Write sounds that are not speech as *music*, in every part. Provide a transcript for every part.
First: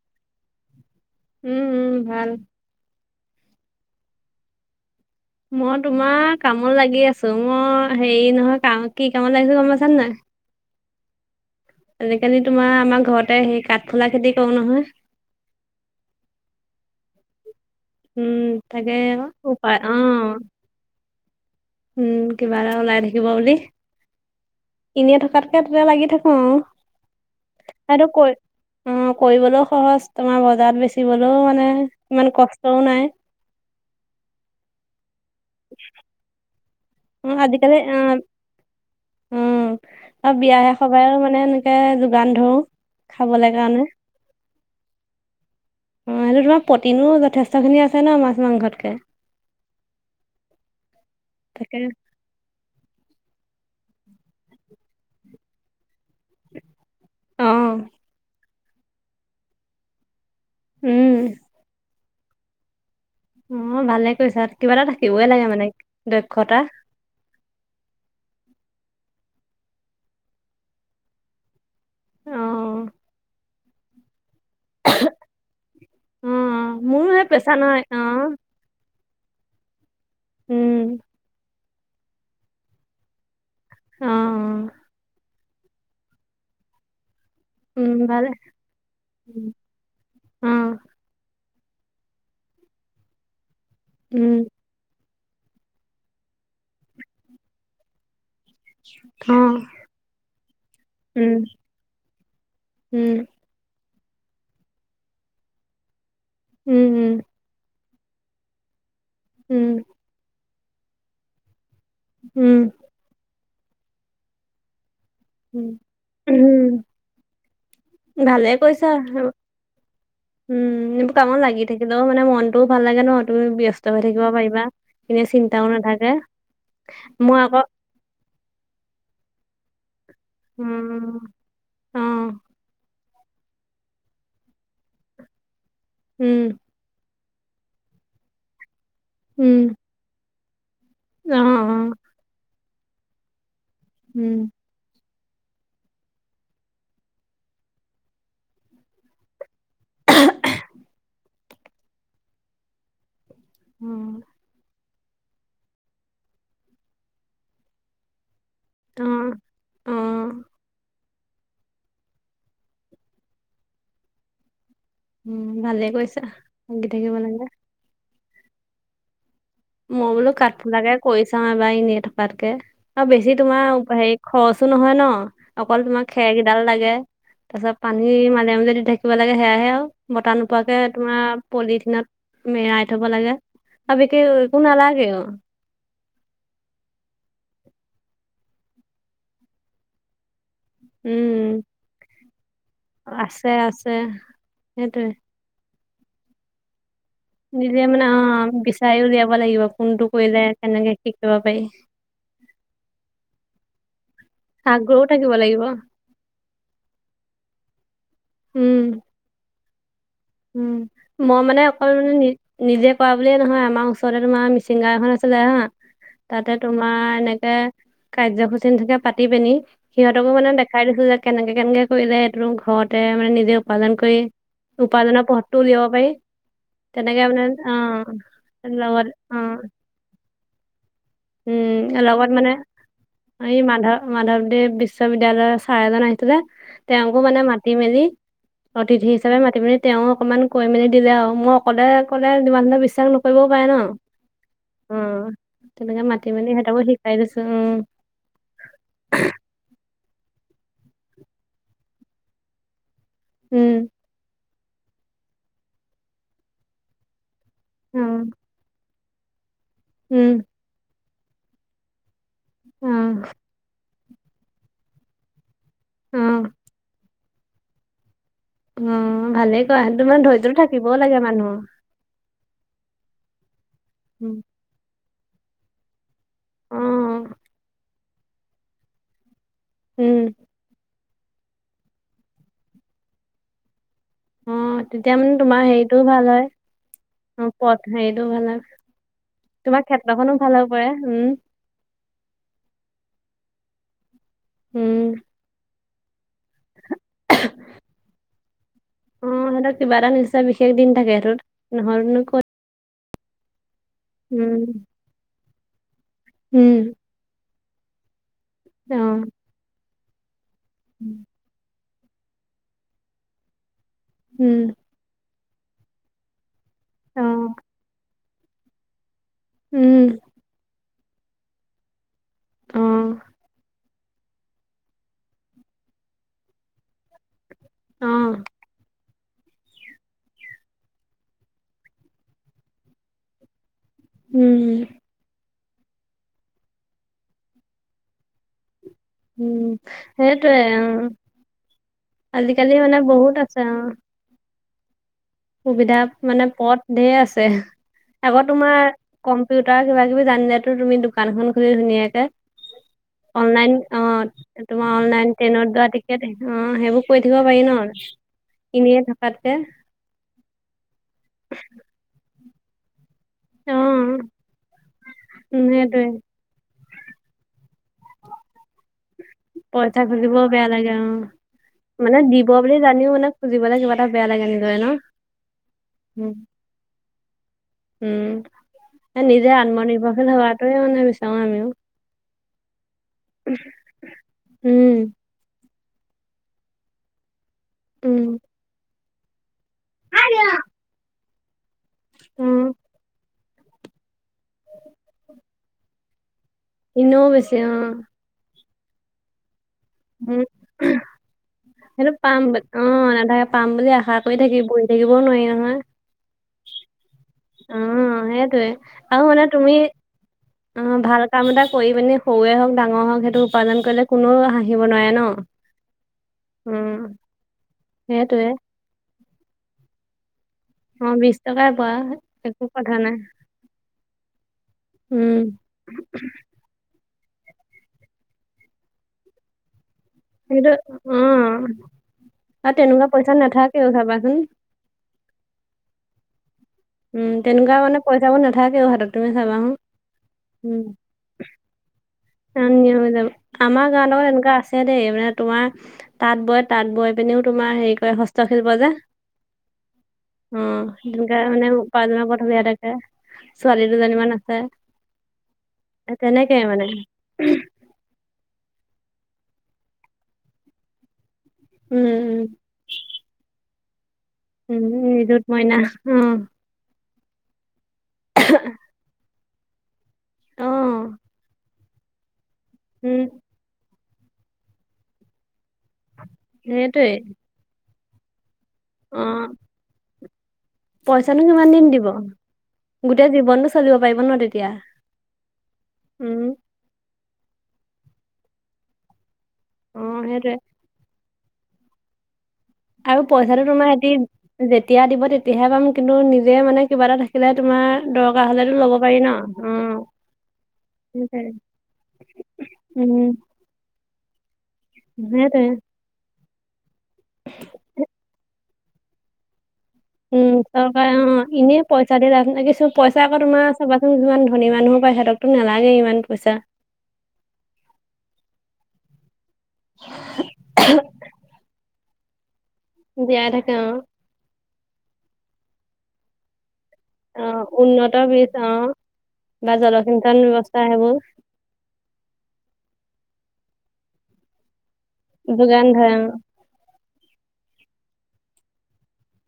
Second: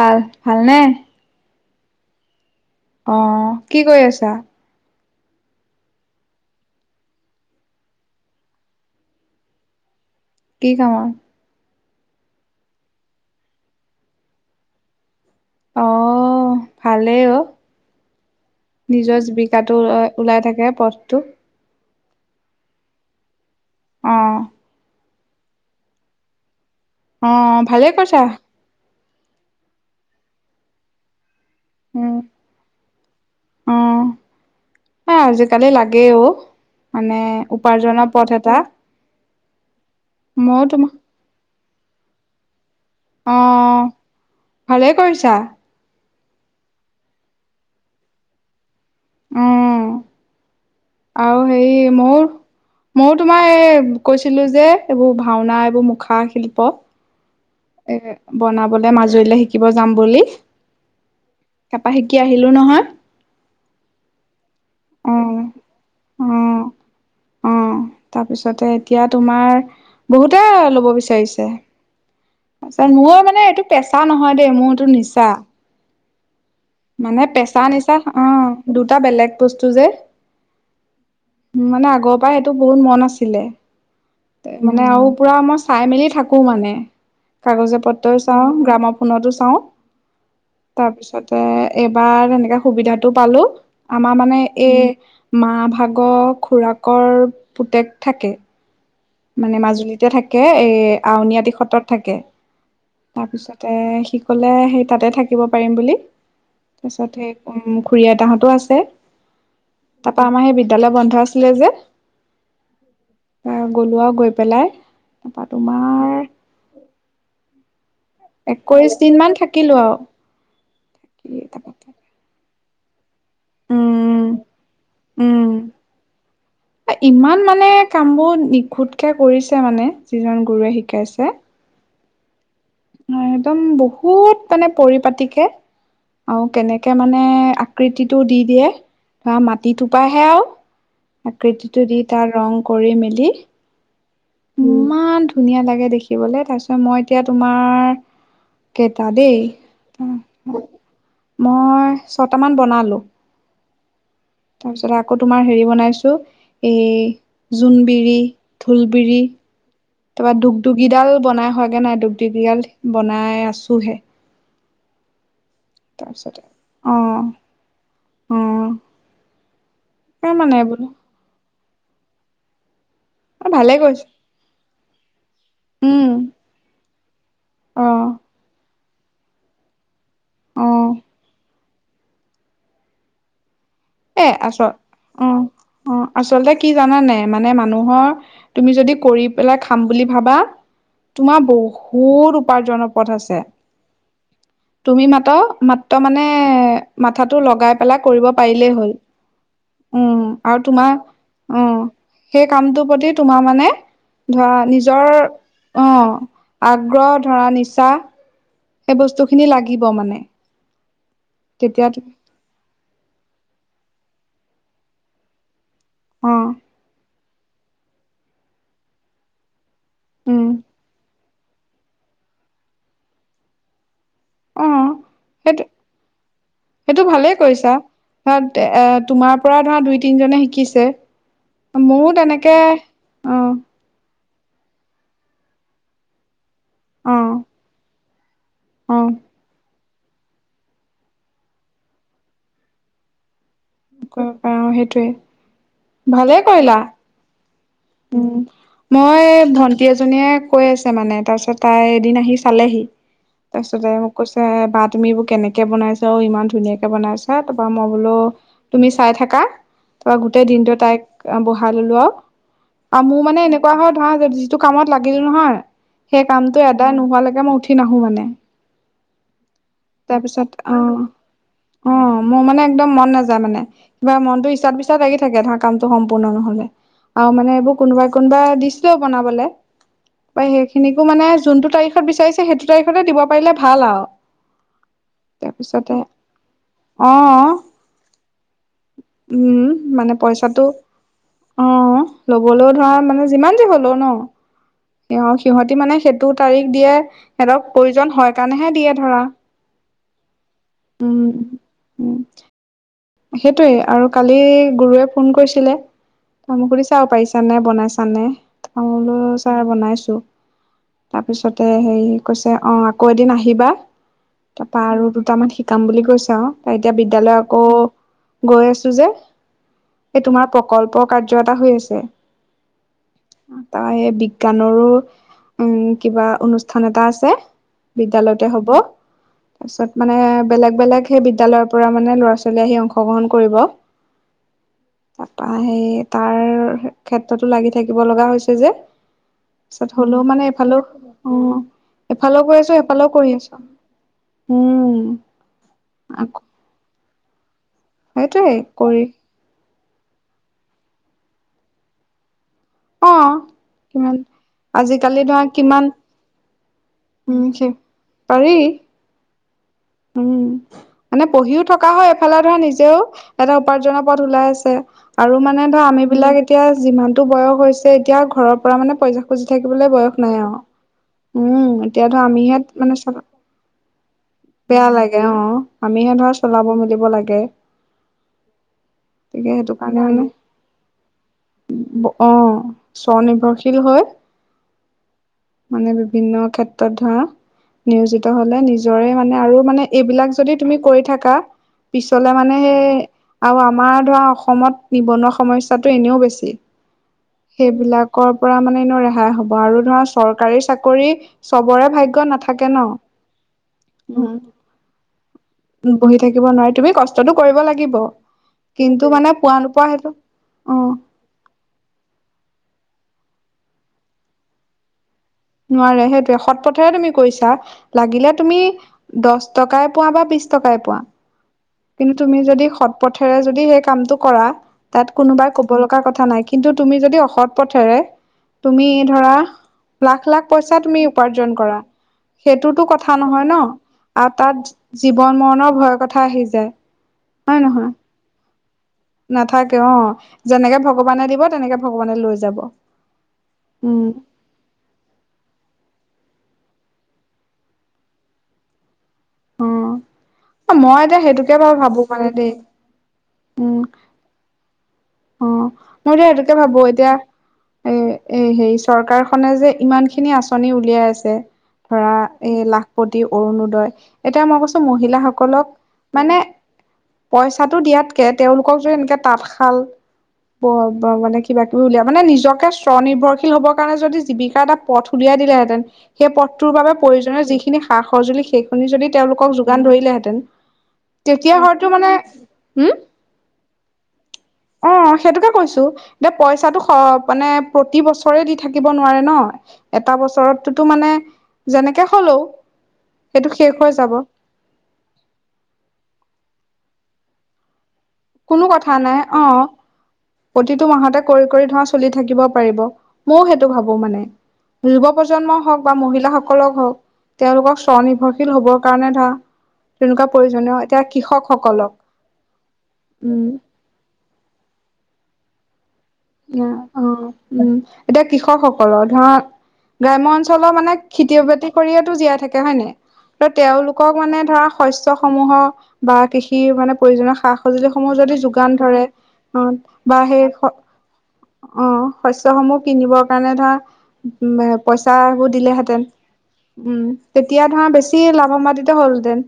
ভাল ভালনে উম উম ভাল অ কি কৰি আছা? মই তোমাৰ কামত লাগি আছোঁ। মই হেৰি নহয় কাম কি কামত লাগিছো গম পাইছান নাই। ন *unintelligible* আজিকালি তোমাৰ আমাৰ ঘৰতে সেই কাঠফুলা খেতি কৰো নহয়। আহ ভালেই অ উম তাকে নিজৰ জীৱিকাটো উপায় অ ওলাই থাকে পথটো উম কিবা এটা ওলাই থাকিব বুলি। অহ এনেই থকাতকে তাতে লাগি থাকো আও। অহ ভালে কৈছা। অ কৰিবলৈও সহজ তোমাৰ বজাৰত বেচিবলৈও মানে উম ইমান কষ্ট নে অ এ আজিকালি লাগে অ মানে অ আজিকালি অ উপাৰ্জনৰ পথ এটা উম ময়ো বিয়াহে তোমাক সভাহে আৰু মানে *unintelligible* কে যোগান ধৰো। অ খাবলে কাৰণে ভালে কৰিছাঁ। অ সেইটো তোমাৰ প্ৰটিনো যথেষ্টখিনি আছে ন মাছ মাংসতকে উম আৰু সেই তাকে মোও মইও তোমাক এই কৈছিলো যে ভাওনা এইবোৰ মুখা *unintelligible* অ এ বনাবলে মাজুলীলৈ শিকিব যাম বুলি। উম কি আহিলো নহয়। অ ভালে কৰিছা কিবা এটা অ থাকিবই লাগে মানে অ দক্ষতা অ তাৰপিছতে এতিয়া তোমাৰ বহুতে ল'ব বিচাৰিছে। অ তাপিছত মই মানে এইটো পেছা নহয়। দে মোৰটো নিচা। অ মোৰো মানে সেই পেছা পেচা নহয় নিচা অ দুটা বেলেগ। বস্তু যে। উম। উ মানে আগৰ পৰাই সেইটো বহুত মন আছিলে। অ অ মানে আৰু পুৰা আমছ চাই মেলি থাকো মানে। কাগজে উম পত্ৰই ভালে চাওঁ, গ্ৰামফোনতো অ চাওঁ। তাৰপিছতে এবাৰ তেনেকা সুবিধাতটো পালো। আমাৰ উম মানে এই মাৰ ভাগৰ খুৰাকৰ পুতেক থাকে। অ মানে মাজুলীতে থাকেএই উম আউনীআটি সত্ৰত থাকে। উম তাৰপিছতে সি ক'লে সেই তাতে থাকিব পাৰিম বুলি। তাৰপিছত উম সেই কৰিম খুড়ী আইতাহতো আছে। উম তাপৰা আমাৰ সেই বিদ্যালয় বন্ধ আছিলে যে। উম। এ গলো আৰু গৈ পেলাই তাৰপা উম তোমাৰ উম ভালে কৈছা একৈশ দিন আৰু। মান থাকিলো আৰু উম এইবোৰ কি কামত লাগি থাকিলেও মানে মনটোও ভাল লাগে ন। তুমি ব্যস্ত হৈ থাকিব উম পাৰিবা। এনে উম চিন্তাও নাথাকে। মই ইমান আকৌ মানে কামবোৰ নিখুঁতকে কৰিছে মানে। যিজন গুৰুৱে শিকাইছে উম। অ একদম বহুত মানে পৰিপাটিকে, উম আৰু কেনেকে মানে মে আকৃতিটো দি দিয়ে, ধৰা উম মাটি থোপাইহে আৰু। অ অ আকৃতিটো দি তাৰ ৰং কৰি মেলি। উম ইমান ধুনীয়া লাগে দেখিবলে। তাৰপিছত মই এতিয়া তোমাৰ, কেইটা দেই মই ছটামান বনালো। উম। তাৰ পিছতে তোমাৰ হেৰি বনাইছো, হেই, জোনবিৰি ঢোলবিৰি অ। তাৰপৰা দুগ দুুগিডাল বনাই হোৱাগে নাই। দুগ দুগিডাল বনাই আছোহে। উম, ভালে কৰিছা তাৰপিছতে লাগি অ, থাকিব লাগে। অ। মই বোলো কাট মানে বোলো লাগে কৈছাও এবাৰ এনে থকাতকে। আৰু বেছি তোমাৰ ভালে কৈছে হেৰি খৰচো নহয় ন, অকল তোমাৰ উম খেৰকেইডাল লাগে। তাৰ পিছত অ পানীৰ মাজে মাজে দি থাকিব লাগে। সেয়াহে আৰু বতাহ অ নোপোৱাকে তোমাৰ পলিথিনত, মেৰাই থব লাগে আৰু এ বিশেষ আচ একো নালাগেও। অ অ আচলতে কি জানানে মানে মানুহৰ, তুমি যদি কৰি পেলাই খাম বুলি ভাবা। তোমাৰ উম। বহুত উপাৰ্জনৰ পথ আছে, তুমি সেইটোয়ে মাতা মাত ত মানে মাথা টো লগাই দিলে পেলাই মানে কৰিব অ' পাৰি। হল, বিচাৰি উলিয়াব লাগিব কোনটো উম কৰিলে আৰু কেনেকে তোমাৰ কি কৰিব পাৰি উ। সেই কামটোৰ প্ৰতি তোমাৰ মানে ধৰা আগ্ৰহো নিজৰ, থাকিব লাগিব অহ, আগ্ৰহ ধৰা নিচা। সেই বস্তু খিনি লাগিব মানে। উ মই মানে তেতিয়া অকল মানে নি নিজে কৰা বুলিয়ে নহয় আমাৰ আচলতে তোমাৰ মিচিংগা এখন আছিলে হা। অ তাতে তোমাৰ এনে কাৰ্যসূচী *unintelligible* পাতি পিনি সিহঁতকো উম মানে দেখাই দিছো যে কেনেকে-কেনেকে কৰি যায় এইটো ঘৰতে মানে নিজে উপাৰ্জন কৰি অ উপাজনৰ পথটো সেইটো উলিয়াব পাৰি। সেইটো তেনেকে ভালেই মানে অ কৰিছা, ধৰা এ লগত অ তোমাৰ পৰা ধৰা দুই, তিনজনে শিকিছে। উম ময়ো লগত মানে তেনেকে, এই আহ। মাধৱ মাধৱদেৱ বিশ্ববিদ্যয়ালয়ৰ ছাৰ এজন আহিছিলে, অ তেওঁকো মানে মাতি মেলি। অ অতিথি হিচাপে মাতি পি। তেওঁ অকণমান কৈ মেলি দিলে আৰু মই অকলে ক'লে তমান ধলে বিশ্বাস নকৰিব। পাই ন, কৰিব পাৰা অ, সেইটোৱে তেনেকে মাতি ভালে মেলি কৰিলা সিহঁতকো শিকাই দিছো। উম মই ভন্টি এজনীয়ে। কৈ আছে মানে তাৰপিছত তাই এদিন আহি চালেহি, তাৰ উম পিছতে তাই মোক কৈছে। বা তুমি এইবোৰ কেনেকে বনাইছা আৰু ইমান ধুনীয়াকে বনাইছা তাৰপৰা মই উম বোলো তুমি। চাই থাককা তাৰপৰা উম গোটেই দিনটো তাইক, বহাই ললো আৰু, আৰু উম মোৰ মানে এনেকুৱা হ। নহয় যিটো কামত লাগিলো নহয়, অ অ সেই কামটো এদাই নোহোৱালৈকে মই উঠি নাহো মানে। উম ভালে ক সি তো মমান তাৰপিছত ধৰিত অ থাকিবও লাগে মানুহ। অ মোৰ মানে একদম মন নাযায় মানে, কিবা উম মনটো ইছাৰ বিচাৰ লাগি থাকে ধাৰ কামটো সম্পৰ্। সম্পোৰ্ণ নহলে, অ আৰু মানে এইবোৰ কোনোবাই কোনোবাই দিছিলেও বনাবলে উম সেইখিনিক। মানে যোনতটো তাৰিখত বিচাৰিছে সেইটো তাৰিখতে দিব পাৰিলে ভাল আৰু। অ তেতিয়া মানে তোমাৰ তাৰপিছতে হেৰিটোও ভাল হয়, অ পথ হেৰিটোও ভাল হয়। উম তোমাৰ মানে ক্ষেত্ৰখনো ভাল পইচাটো, হ'ব পাৰে উম অ লবলৈও। ৰা মানে যিমান দে হলো ন, উম সিহ সিহঁতি মানে। টো তাৰিখ দিয়ে, সিহঁতক প্ৰয়োজন হয় কাৰণেহে দিয়ে ধৰা। কিবাটা নিচা বিশেষ দিন থাকে উম সেইটোত আৰু নহন উম ক। সেইটোৱে আৰু কালি গুৰুৱে ফোন কৰিছিলে, তমোক উম সুধি চাও পাৰিছ নে। বনায়ছনে তা অ বুলো চাৰ বনাইছো তাপিছতে। হেৰি কৈছে অঁ আকৌ এদিন আহিবা উম তাৰপৰা আৰু দুটামান শিকাম বুলি কৈছে আৰু এতিয়া অ বিদ্যালয় আকৌ গৈ আছোঁ যে উম এই তোমাৰ প্ৰকল্প। কাৰ্য এটা হৈ আছে অ তা হেই। বিজ্ঞানৰো উম কিবা অনুষ্ঠান এটা আছে। অ বিদ্যালয়তে হব। তাৰপিছত মানে বেলেগ বেলেগ সেই বিদ্যালয়ৰ পৰা মানে ল'ৰা ছোৱালী আহি অংশগ্ৰহণ কৰিব। উম হম। ত সেই তাৰ ক্ষেত্ৰতো লাগি থাকিব লগা হৈছে যে। তাৰ উম পিছত হ'লেও মানে সেইটোৱে এইফালেও উম অ। এফালেও কৰি আজিকালি আছো মানে হেফালেও কৰি বহুত আছে আছো অ উম। সুবিধা আকৌ মানে পথ ধে আছে আগৌ সেইটোৱে তোমাৰ কৰি কম্পিউ। তাৰ কিবা কিবি জানিলেতো তুমি দোকানখন খুলি ধুনীয়াকে। অ অনলাইন অ কিমান তোমাৰ আজিকালি অনলাইন ধৰা ট্ৰেইনত কিমান দুৱা টিকেট। অ সেইবোৰ কৰি থাকিব উম পাৰি সেই ন পাৰি ইনেয়ে থকাতকে। উম মানে পঢ়িও থকা হয় এফালে ধৰা নিজেও। এটা অ উপাৰ্জনৰ পথ ওলাই আছে আৰু মানে উম ধৰ আম সেইটোৱে বিলাক এতিয়া যিমানতটো বয়স হৈছে। এতিয়া ঘৰৰ পৰা মানে পইচা খুজি থাকিবলৈ পইচা বয়স নাই খুজিবও আৰু বেয়া লাগে উম এতিয়া ধৰ আমিহে। জানি মানে খুজিবলৈ কিবাটা বেয়ালাগে। বেয়া লাগে অ আমিহে ধৰা চলাব মেলিব লাগে। উম নিজে গতিকে সেইটো কাৰণে মানে আত্মনিৰ্ভৰশে হোৱাটোৱে মানে বিচাৰো আমিও। অ স্বনিৰ্ভৰশীল হয়। উম, মানে বিভিন্ন ক্ষেত্ৰত ধৰা উম, নিয়োজিত হলে নিজৰে মানে আৰু। মানে এইবিলাক যদি অ', তুমি কৰি থকা পিছ মানে আৰু আমাৰ ধৰা অসমত নিবনুৱা সমস্যাটো এনেও বেছি এনেও বেছি অ', সেইবিলাকৰ পৰা মানে। এনেও ৰেহাই হ'ব। আৰু ধৰা উম। চৰকাৰী চাকৰি চবৰে সেইটো ভাগ্য় পাম ব- নাথাকে ন অ', নাথাকে পাম বুলি আশা উ। কৰি থাকি বহি থাকিবও নোৱাৰি নহয়। বহি থাকিব নোৱাৰি তুমি কষ্টতটো কৰিব লাগিব অ', সেইটোয়ে কিন্তু আৰু মানে পোৱা। তুমি নপোৱা সেইটো অ ভাল কাম এটা কৰি পিনি সৰুৱে হওক ডাঙৰ হওক সেইটো উপাৰ্জন কৰিলে কোননেও হাঁহিব নোৱাৰে ন। নোৱাৰে সেইটোয়ে সৎ উম, পথেৰে তুমি কৈছা লাগিলে সেইটোয়ে তুমি দশ টকাই পোৱা বা বিশ। টকাই পোৱা। অ', বিশ টকাই পোৱা কিন্তু তুমি একো যদি সৎ কথা নাই পথেৰে যদি সেই কামটো কৰা তাত উম। কোনোবাই কব লগা কথা নাই কি। কিন্তু তুমি যদি অসৎ পথেৰে তুমি ধৰা। লাখ লাখ সেইটো পইচা তুমি উপাৰ্জন অ', কৰা। আৰু সেইটোতো তেনেকুৱা কথা পইচা নহয় ন নাথাকেও আৰু চাবাচোন। তাত জীৱন মৰণৰ ভয় কথা আহিছে। উম তেনেকুৱা মানে পইচাও নাথ। নাথাকে অ যেনেকে উম। ভগৱানে দিব তেনেকে ভগৱানে লৈ য। হৈ যাব আমাৰ গাৱত আকো এনেকুৱা আছে দেই মানে তোমাৰ। তাঁত বয় তাঁত বৈ পিনিও তোমাৰ হেৰি কৰে হস্তশিল্প যে। অ মই এতিয়া তেনেকে সেইটোকে মানে বাৰু ভাবো মানে উপাৰ্জনৰ পথ দেই উলিয়াই থাকে। উম ছোৱালী দুজনীমান আছে। অ মই এতিয়া সেইটোকে তেনেকে ভাবো মানে এতিয়া। এ এ হেৰি চৰকাৰখনে যে ইমান খিনি আঁচনি উলিয়াই আছে। উম ধৰা এই লাখপতি অৰুণোদয়। এতিয়া মই কৈছো উম উম নিযুত মহিলাসকলক মইনা অ মানে। পইচাটো দিয়াতকে তেওঁলোকক যদি এনেকে তাঁতশাল প অ ব মানে কিবা। উলিয়া মানে নিজকে স্ব উম নিৰ্ভৰশল হ'বৰ কাৰণে য জীৱিকাৰ এটা পথ উলিয়াই দিলেঁতেন। সেই পথটোৰ বাবে সেইটোৱে প্ৰয়োজনীয় যিখিনি সা সজুলি সেইখিনি যদি তেওঁওলোকক যোগান ধৰিলেহেঁতেন। পইচা তেতিয়া কিমান দিন হয়তো দিব মানে হম গোটেই জীৱনতটো চলিব পাৰিব ন তেতিয়া। অ সেইটোকে কৈছো দে উম পইচাটো স মানে প্ৰতি বছৰে দি থাকিব নোৱাৰে ন। অ এটা সেইটোৱে বছৰতোতো মানে যেনেকে হলেও। আৰু সেইটো পইচাটো শেষ তোমাৰ হৈ সিতি যাব যেতিয়া দিব তেতিয়াহে পাম কিন্তু নিজে মানে। কিবা এটা থাকিলে তোমাৰ দৰকাৰ কোনো হলেতো কথা ল'ব নাই পাৰি ন অ উ। প্ৰতিটো মাহতে কৰি কৰি ধৰা চলি থাকিব পাৰিব উম ময়ও সেইটো ভাবো মানে। যুৱ প্ৰজন্মই সেইটোৱে হওক বা মহিলাসকলক হওক তেওঁলোকক স্ব নিৰ্ভৰশীল হব। কাৰণে ধৰা। তেনেকুৱা উম প্ৰয়োজনীয় এতিয়া চৰকাৰে অ এনে কৃষকসকলক পইচা দে কিছু পইচা। আকৌ উম তোমাৰ চাবাচোন যিমান ধনী মানুহো প সিহঁকতো নালাগে ই। উ অ উম এতিয়া কৃষক সকলৰ ধৰা। গ্ৰাম্য অঞ্চলৰ মানে খেতি বাতি কৰিয়েই জীয়াই থাকে। হয়নে ত জীয়াই থাকে অ তেওঁলোকক মানে ধৰা শস্যৰ সমূহ বা কৃষি মানে। প্ৰয়োজনীয় অ সা উন্নত সজুলিসমূহ যদি বীজ অ যোগান ধৰে অ বা জলসিঞ্চন সেই। ব্যৱস্থা সেইবোৰ অ শস্যসমূহ কিনিবৰ কাৰণে ধৰা। পইচাাবোৰ যোগান দিলেহেঁতেন ধৰে অ উম তেতিয়া ধৰা বেছি লাভিত হ'লহেঁতেন।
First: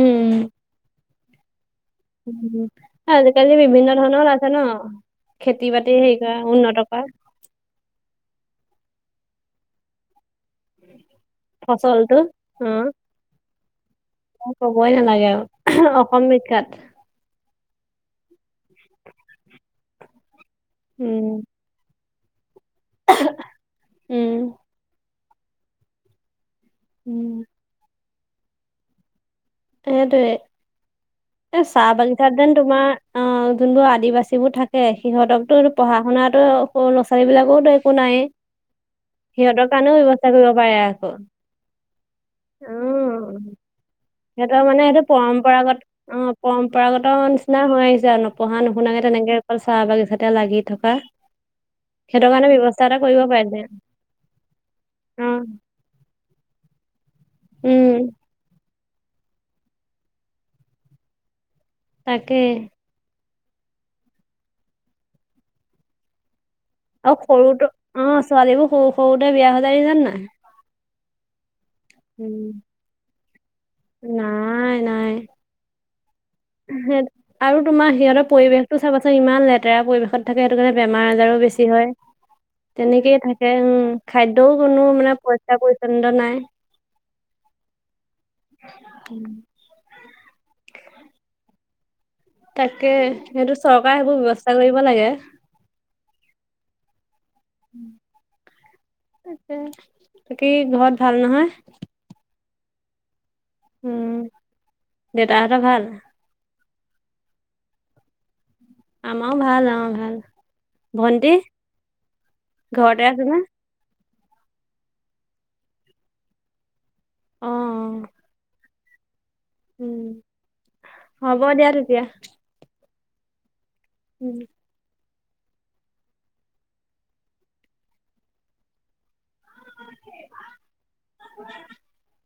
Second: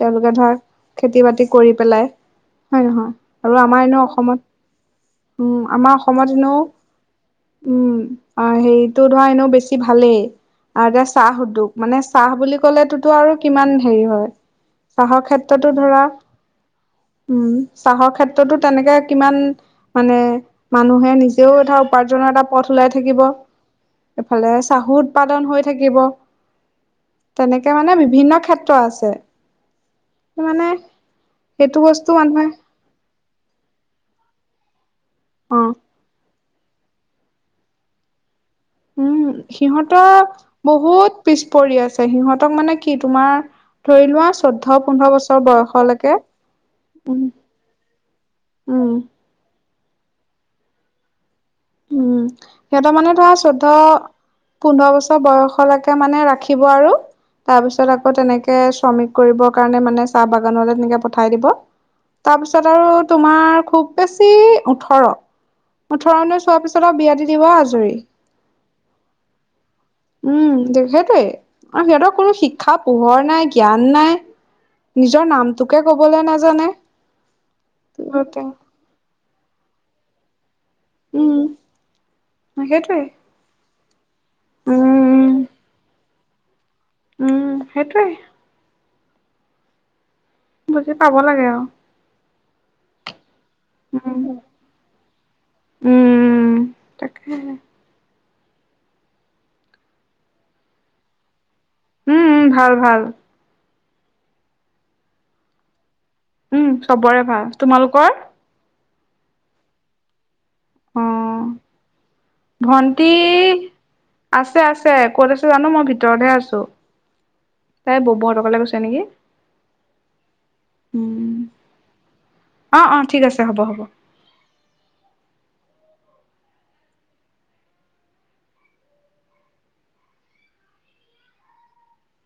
তেওঁলোকে ধৰক খেতি বাতি কৰি। পেলাই উম। হয়ে নহয় আজিকালি আৰু আমাৰ বিভিন্ন এনে ধৰণৰ অসমত ওলাইছে ন খেতি উম। বাতি আমাৰ হেৰি অসমত কৰা এনেও উন্নত কৰা উম হেৰিতটো ধৰা এনেও বেছি ভালেই। আৰু এতিয়া চাহ উদ্যোগ মানে ফচলটো চাহ বুলি অ ক'লে তোতো আৰু কিমান। হেৰি হয় ক'বই চাহৰ নালাগে আৰু ক্ষেত্ৰতো ধৰা অসম বিখ্যাত উম। চাহৰ ক্ষেত্ৰতো তেনেকে কিমান মানে মানুহে উম। নিজেও এটা উপাৰ্জনৰ এটা পথ ওলাই থাকিব উম এইফালে চাহু উৎপাদন হৈ থাকিব। উম তেনেকে মানে বিভিন্ন ক্ষেত্ৰ আছে। সেইটোৱে মানে এ সেইটো চাহ বস্তু বাগিচাত মানুহে যেন তোমাৰ। অ যোনবোৰ আদিবাসী বোৰ থাকে সিহঁতকতো অ পঢ়া শুনাত। সৰু লৰা' ছোৱালী বিলাকোতো একো নাই। উম সিহঁতৰ পাৰে আকৌ। বহুত পিছ পৰি আছে সিহঁতক অ মানে কি তোমাৰ। থ। সিহঁতৰ মানে সেইটো পৰম্পৰাগত অ পৰম্পৰাগত উম নিচিনা হৈ আহিছে আৰু নপঢ়া নুশুনাকে। তেনেকে অকল চাহ বাগিছাতে লাগি থকা। উম সেইটো কাৰণে ব্যৱস্থা সিহঁতৰ এটা মানে কৰিব ধৰা পাৰিলে চৈধ। পোন্ধৰ বছৰ অ বয়সলৈকে মানে ৰাখিব আৰু তাৰ উম পিছত আকৌ তেনেকে শ্ৰমিক কৰিবৰ কাৰণে মানে চাহ বাগানতে তেনেকে পঠাই দিব। তাকে তাৰপিছত আৰু তোমাৰ খুব বেছি ওঠৰ ওঠৰ চোৱাৰ পিছত। বিয়া আৰু দি দিব সৰুটো আজৰি অ ছোৱালীবোৰ সৰু সৰুতে বিয়া হৈ যায় দেখিছানে নাই? উম দে আৰু সিহঁতৰ কোনো উম, শিক্ষা পোহৰ নাই। জ্ঞান নাই নিজৰ নামটোকে কবলৈ নাাজ *unintelligible* সহ আৰু তোমাৰ সিহঁতৰ পৰিবেশ টো চাবাচোন ইমান লেতেৰা পৰিবেশত থাকে। সেইটো কাৰণে বেমাৰ আজাৰো উম বেছি হয় সেইটোৱে তেনেকেইে থাকে উম। খাদ্যও কোনো মানে উম পইচা পৰিচ্ছন্ন নাই। উম সেইটোৱে। উম। বুজি পাব লাগে আৰু তাকে সটো চৰকাৰে সেইবোৰ উম ব্য্ৱস্থা কৰিব লাগে। উম তাকে ত তাকি ঘৰত ভাল নহয়। উম উ ভাল ভাল। উম দেতাহটা ভাল। উম চবৰে ভাল তোমালোকৰ। আমাৰও ভাল আমাৰ ভাল। ভন্টি অহ ঘৰতে ভন্টি। আছে নে? আছে আছে ক'ত আছে জানো মই ভিতৰতে আছো, অ' তাই বব হেটৰ ঘৰলে গৈছি নেকি? উম উম হ'ব দিয়া তেতিয়া। অ অ ঠিক আছে হ'ব হ'ব। উম *unintelligible*